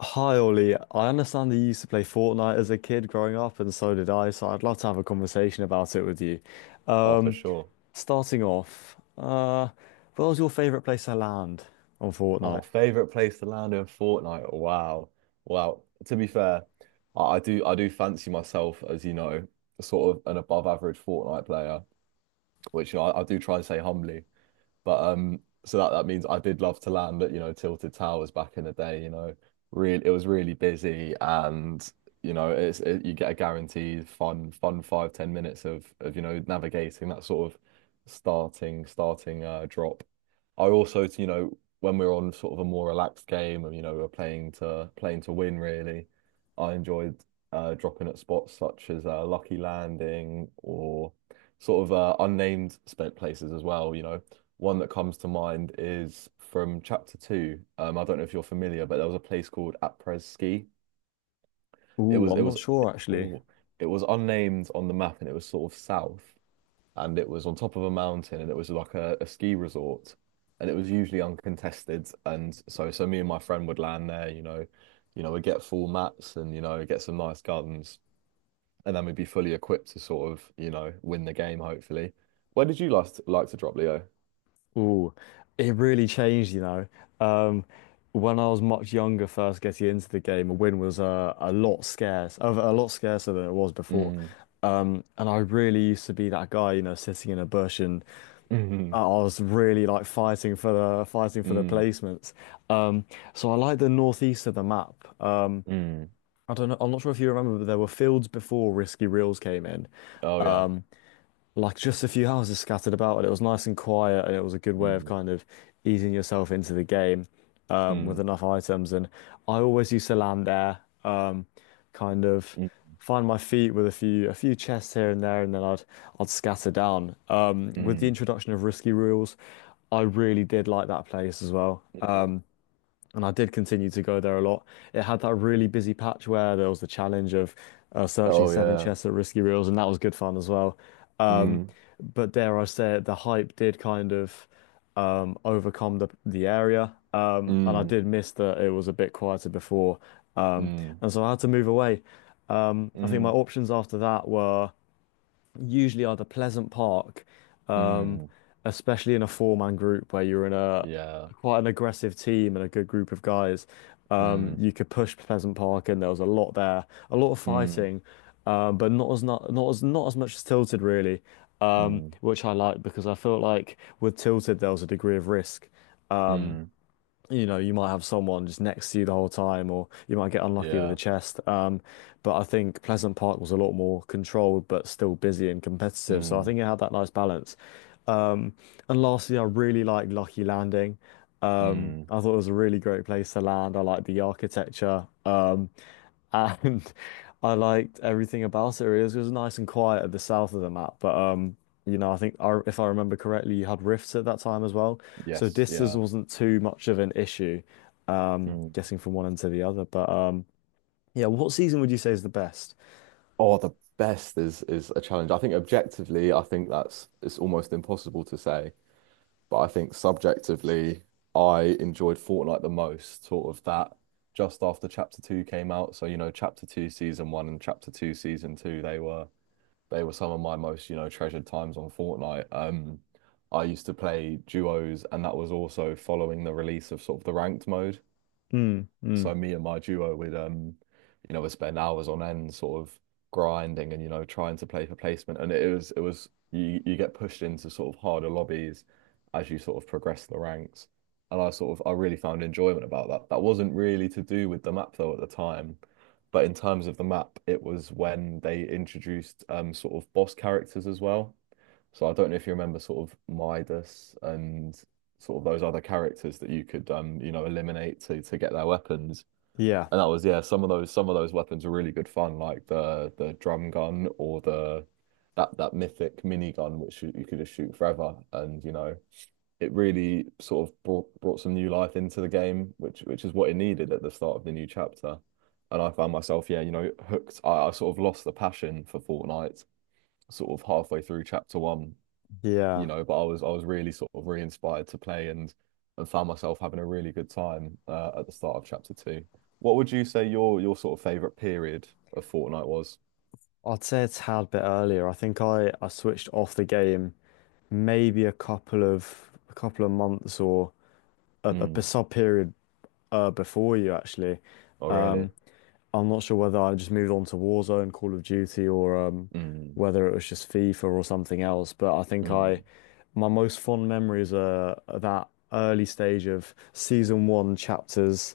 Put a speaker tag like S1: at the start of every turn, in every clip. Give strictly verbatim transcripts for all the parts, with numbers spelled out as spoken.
S1: Hi Ollie, I understand that you used to play Fortnite as a kid growing up, and so did I, so I'd love to have a conversation about it with you.
S2: Oh, for
S1: Um,
S2: sure.
S1: Starting off, uh, where was your favorite place to land on
S2: Oh,
S1: Fortnite?
S2: favorite place to land in Fortnite. Wow. Wow. To be fair, I, I do I do fancy myself, as you know, sort of an above average Fortnite player, which I, I do try and say humbly. But um so that, that means I did love to land at, you know, Tilted Towers back in the day, you know. Really, it was really busy, and you know, it's it, you get a guaranteed fun, fun five, ten minutes of of, you know, navigating that sort of starting starting uh drop. I also, you know, when we're on sort of a more relaxed game, and you know we're playing to playing to win really, I enjoyed uh, dropping at spots such as uh, Lucky Landing or sort of uh, unnamed spent places as well. You know, one that comes to mind is from Chapter Two. Um, I don't know if you're familiar, but there was a place called Apres Ski. It
S1: Ooh,
S2: was it
S1: I'm
S2: was
S1: not sure actually.
S2: oh, it was unnamed on the map, and it was sort of south, and it was on top of a mountain, and it was like a, a ski resort, and it was usually uncontested. And so so me and my friend would land there, you know you know we'd get full mats, and you know get some nice guns, and then we'd be fully equipped to sort of you know win the game hopefully. Where did you last like to drop, Leo?
S1: Ooh, it really changed, you know. Um, when I was much younger, first getting into the game, a win was uh, a lot scarce, a a lot scarcer than it was before.
S2: Mm.
S1: Um, and I really used to be that guy, you know, sitting in a bush, and
S2: Mm.
S1: I was really like fighting for the fighting for the
S2: Mm.
S1: placements. Um, so I like the northeast of the map. Uh,
S2: Mm.
S1: I don't know. I'm not sure if you remember, but there were fields before Risky Reels came in,
S2: Oh, yeah.
S1: like just a few houses scattered about, and it was nice and quiet, and it was a good way of
S2: Mm.
S1: kind of easing yourself into the game, um, with
S2: Mm.
S1: enough items. And I always used to land there, um, kind of
S2: Mm.
S1: find my feet with a few a few chests here and there, and then I'd I'd scatter down. Um, with the
S2: Mm.
S1: introduction of risky rules, I really did like that place as well.
S2: Mm.
S1: And I did continue to go there a lot. It had that really busy patch where there was the challenge of uh, searching
S2: Oh,
S1: seven
S2: yeah.
S1: chests at Risky Reels, and that was good fun as well. Um,
S2: Mm.
S1: but dare I say it, the hype did kind of um, overcome the the area, um, and I
S2: Mm.
S1: did miss that it was a bit quieter before, um,
S2: Mm.
S1: and so I had to move away. Um, I think my
S2: Mm.
S1: options after that were usually are Pleasant Park, um,
S2: Mm.
S1: especially in a four-man group where you're in a
S2: Yeah.
S1: quite an aggressive team and a good group of guys. Um,
S2: Mm.
S1: you could push Pleasant Park, and there was a lot there, a lot of
S2: Mm.
S1: fighting, um, but not as not not as not as much as Tilted really, um,
S2: Mm.
S1: which I liked because I felt like with Tilted there was a degree of risk
S2: Mm,
S1: you know, you might have someone just next to you the whole time, or you might get unlucky with a
S2: yeah.
S1: chest. Um, but I think Pleasant Park was a lot more controlled, but still busy and competitive. So I
S2: Mm,
S1: think it had that nice balance. Um, and lastly, I really like Lucky Landing. Um,
S2: mm,
S1: I thought it was a really great place to land. I liked the architecture. Um, and I liked everything about it really. It was, it was nice and quiet at the south of the map, but um, you know, I think I, if I remember correctly, you had rifts at that time as well, so
S2: yes.
S1: distance
S2: Yeah.
S1: wasn't too much of an issue, um,
S2: Mm.
S1: getting from one end to the other. But um, yeah, what season would you say is the best?
S2: Oh, the best is is a challenge. I think objectively, I think that's it's almost impossible to say, but I think subjectively, I enjoyed Fortnite the most, sort of that just after Chapter Two came out. So, you know, Chapter Two Season One and Chapter Two Season Two, they were they were some of my most, you know, treasured times on Fortnite. Um, I used to play duos, and that was also following the release of sort of the ranked mode.
S1: Mm, mm.
S2: So me and my duo would um you know would spend hours on end sort of grinding, and you know trying to play for placement, and it was it was you you get pushed into sort of harder lobbies as you sort of progress the ranks. And I sort of I really found enjoyment about that, that wasn't really to do with the map though at the time, but in terms of the map, it was when they introduced um sort of boss characters as well. So I don't know if you remember sort of Midas and sort of those other characters that you could um you know eliminate to to get their weapons.
S1: Yeah,
S2: And that was, yeah, some of those some of those weapons were really good fun, like the the drum gun or the that that mythic mini gun, which you, you could just shoot forever. And you know, it really sort of brought brought some new life into the game, which which is what it needed at the start of the new chapter. And I found myself, yeah, you know, hooked. I, I sort of lost the passion for Fortnite sort of halfway through chapter one, you
S1: yeah.
S2: know, but I was I was really sort of re-inspired to play, and and found myself having a really good time uh, at the start of chapter two. What would you say your your sort of favorite period of Fortnite was?
S1: I'd say a tad bit earlier. I think I, I switched off the game maybe a couple of a couple of months or a, a
S2: Mm.
S1: sub period uh, before you actually.
S2: Oh, really?
S1: Um, I'm not sure whether I just moved on to Warzone, Call of Duty, or um,
S2: Mm.
S1: whether it was just FIFA or something else. But I think I,
S2: Mm.
S1: my most fond memories are that early stage of season one, chapters,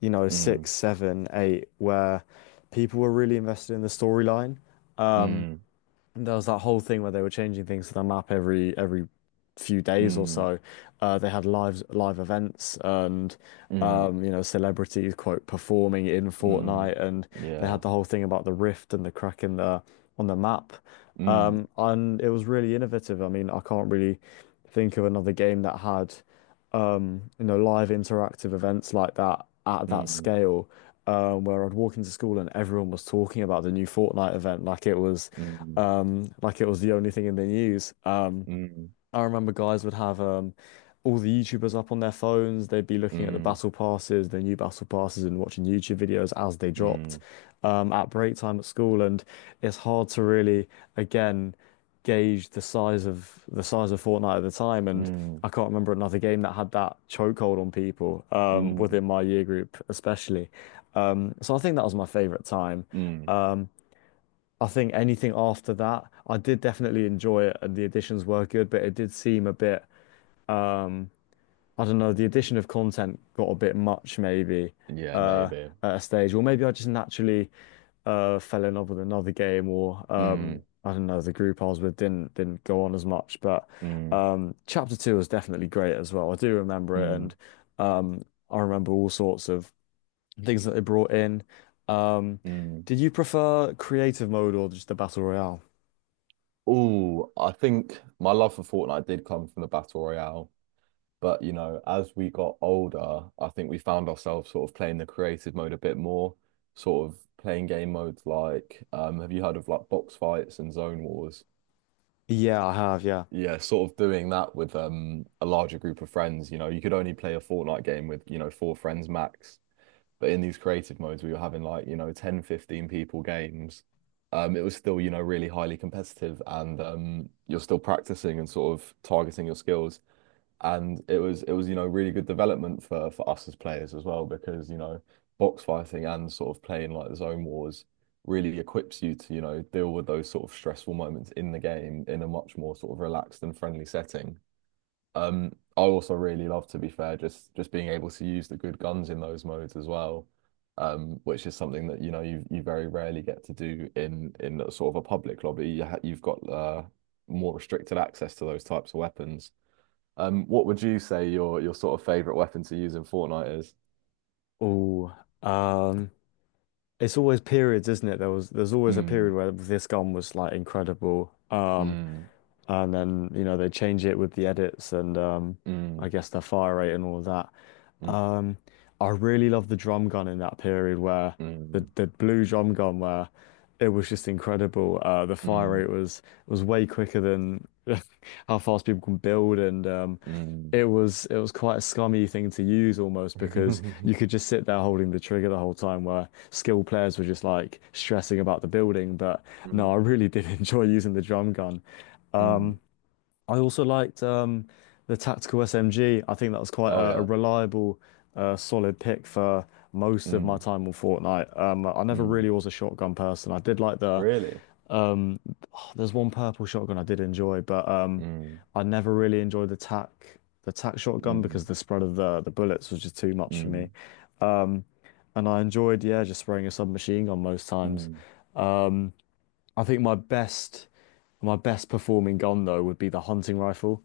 S1: you know,
S2: Mm.
S1: six, seven, eight, where people were really invested in the storyline.
S2: Mm.
S1: And there was that whole thing where they were changing things to the map every every few days or
S2: Mm.
S1: so. Uh, they had live live events and
S2: Mm.
S1: um, you know celebrities quote performing in
S2: Mm.
S1: Fortnite, and they
S2: Yeah.
S1: had the whole thing about the rift and the crack in the on the map.
S2: Mm.
S1: Um, and it was really innovative. I mean, I can't really think of another game that had um, you know, live interactive events like that at that
S2: Mm.
S1: scale, um, where I'd walk into school and everyone was talking about the new Fortnite event, like it was,
S2: Mm.
S1: um, like it was the only thing in the news. Um,
S2: Mm.
S1: I remember guys would have um all the YouTubers up on their phones. They'd be looking at the
S2: Mm.
S1: battle passes, the new battle passes, and watching YouTube videos as they dropped,
S2: Mm.
S1: um, at break time at school. And it's hard to really, again, gauge the size of the size of Fortnite at the time. And
S2: Mm.
S1: I can't remember another game that had that chokehold on people, um,
S2: Mm.
S1: within my year group, especially. Um, so I think that was my favorite time.
S2: Mm.
S1: Um, I think anything after that, I did definitely enjoy it, and the additions were good, but it did seem a bit, I don't know, the addition of content got a bit much maybe,
S2: Yeah,
S1: uh,
S2: maybe.
S1: at a stage, or maybe I just naturally uh, fell in love with another game, or um,
S2: Mm.
S1: I don't know, the group I was with didn't didn't go on as much. But
S2: Mm.
S1: um, chapter two was definitely great as well. I do remember it,
S2: Mm.
S1: and um, I remember all sorts of things that they brought in. Um,
S2: Mm.
S1: did you prefer creative mode or just the battle royale?
S2: Oh, I think my love for Fortnite did come from the Battle Royale. But, you know, as we got older, I think we found ourselves sort of playing the creative mode a bit more, sort of playing game modes like, um, have you heard of like box fights and zone wars?
S1: Yeah, I have. Yeah.
S2: Yeah, sort of doing that with um, a larger group of friends. You know, you could only play a Fortnite game with, you know, four friends max. But in these creative modes, we were having like, you know, ten, fifteen people games. Um, it was still, you know, really highly competitive, and um, you're still practicing and sort of targeting your skills. And it was it was, you know, really good development for for us as players as well, because, you know, box fighting and sort of playing like the zone wars really equips you to, you know, deal with those sort of stressful moments in the game in a much more sort of relaxed and friendly setting. Um, I also really love, to be fair, just just being able to use the good guns in those modes as well, um, which is something that you know you you very rarely get to do in in a sort of a public lobby. You ha you've got uh, more restricted access to those types of weapons. Um, what would you say your your sort of favorite weapon to use in Fortnite is?
S1: Oh, it's always periods, isn't it? There was there's always a
S2: Mm,
S1: period where this gun was like incredible. Um,
S2: mm,
S1: and then you know they change it with the edits, and um,
S2: mm,
S1: I guess their fire rate and all of that.
S2: mm,
S1: Um, I really love the drum gun in that period where the
S2: mm,
S1: the blue drum gun where it was just incredible. Uh, the fire
S2: mm,
S1: rate was was way quicker than how fast people can build, and um,
S2: mm.
S1: it was it was quite a scummy thing to use almost because you could just sit there holding the trigger the whole time where skilled players were just like stressing about the building. But no, I
S2: Mm,
S1: really did enjoy using the drum gun.
S2: mm.
S1: I also liked, um, the tactical S M G. I think that was quite
S2: Oh,
S1: a, a
S2: yeah.
S1: reliable, uh, solid pick for most of my
S2: Mm,
S1: time on Fortnite. Um, I never
S2: mm.
S1: really was a shotgun person. I did like the,
S2: Really?
S1: um, there's one purple shotgun I did enjoy, but um,
S2: Mm,
S1: I never really enjoyed the tac the tac shotgun because
S2: mm.
S1: the spread of the the bullets was just too much for me.
S2: Mm,
S1: And I enjoyed, yeah, just spraying a submachine gun most times.
S2: mm.
S1: I think my best my best performing gun though would be the hunting rifle.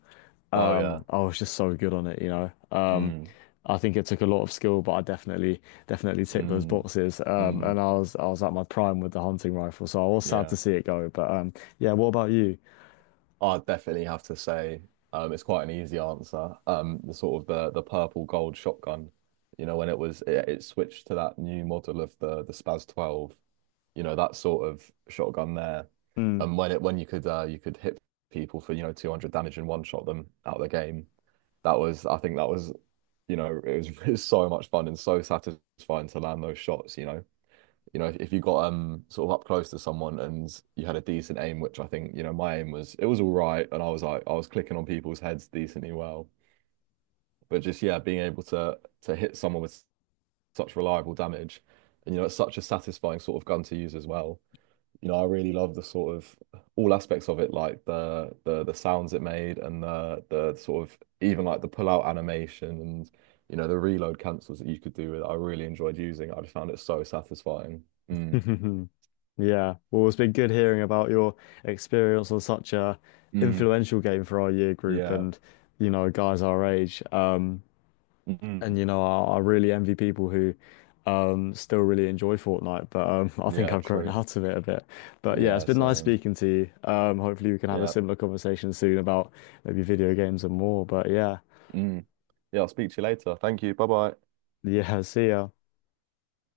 S2: Oh, yeah.
S1: Um, I was just so good on it, you know. Um,
S2: Mm,
S1: I think it took a lot of skill, but I definitely definitely ticked those
S2: mm,
S1: boxes. Um, and
S2: mm,
S1: I was I was at my prime with the hunting rifle, so I was sad
S2: yeah.
S1: to see it go. But um, yeah, what about you?
S2: i definitely have to say, um, it's quite an easy answer. Um, the sort of the the purple gold shotgun, you know, when it was it, it switched to that new model of the the Spaz twelve, you know, that sort of shotgun there. And when it when you could uh, you could hit people for, you know, two hundred damage, and one shot them out of the game. That was, I think that was, you know, it was, it was so much fun and so satisfying to land those shots, you know. You know, if, if you got um sort of up close to someone, and you had a decent aim, which I think, you know, my aim was it was all right, and I was like I was clicking on people's heads decently well. But just, yeah, being able to to hit someone with such reliable damage, and you know, it's such a satisfying sort of gun to use as well. You know, I really love the sort of all aspects of it, like the the the sounds it made, and the the sort of even like the pull out animation, and you know, the reload cancels that you could do with it. I really enjoyed using it. I just found it so satisfying. Mm.
S1: Mm. Yeah, well, it's been good hearing about your experience on such a
S2: Mm.
S1: influential game for our year group,
S2: Yeah.
S1: and you know guys our age. Um, and
S2: Mm.
S1: you know, I, I really envy people who um still really enjoy Fortnite, but um I think
S2: Yeah,
S1: I've grown
S2: true.
S1: out of it a bit. But yeah, it's
S2: Yeah,
S1: been nice
S2: same.
S1: speaking to you. Um hopefully we can have a
S2: Yeah.
S1: similar conversation soon about maybe video games and more. But yeah,
S2: Mm. Yeah, I'll speak to you later. Thank you. Bye bye.
S1: yeah, see ya.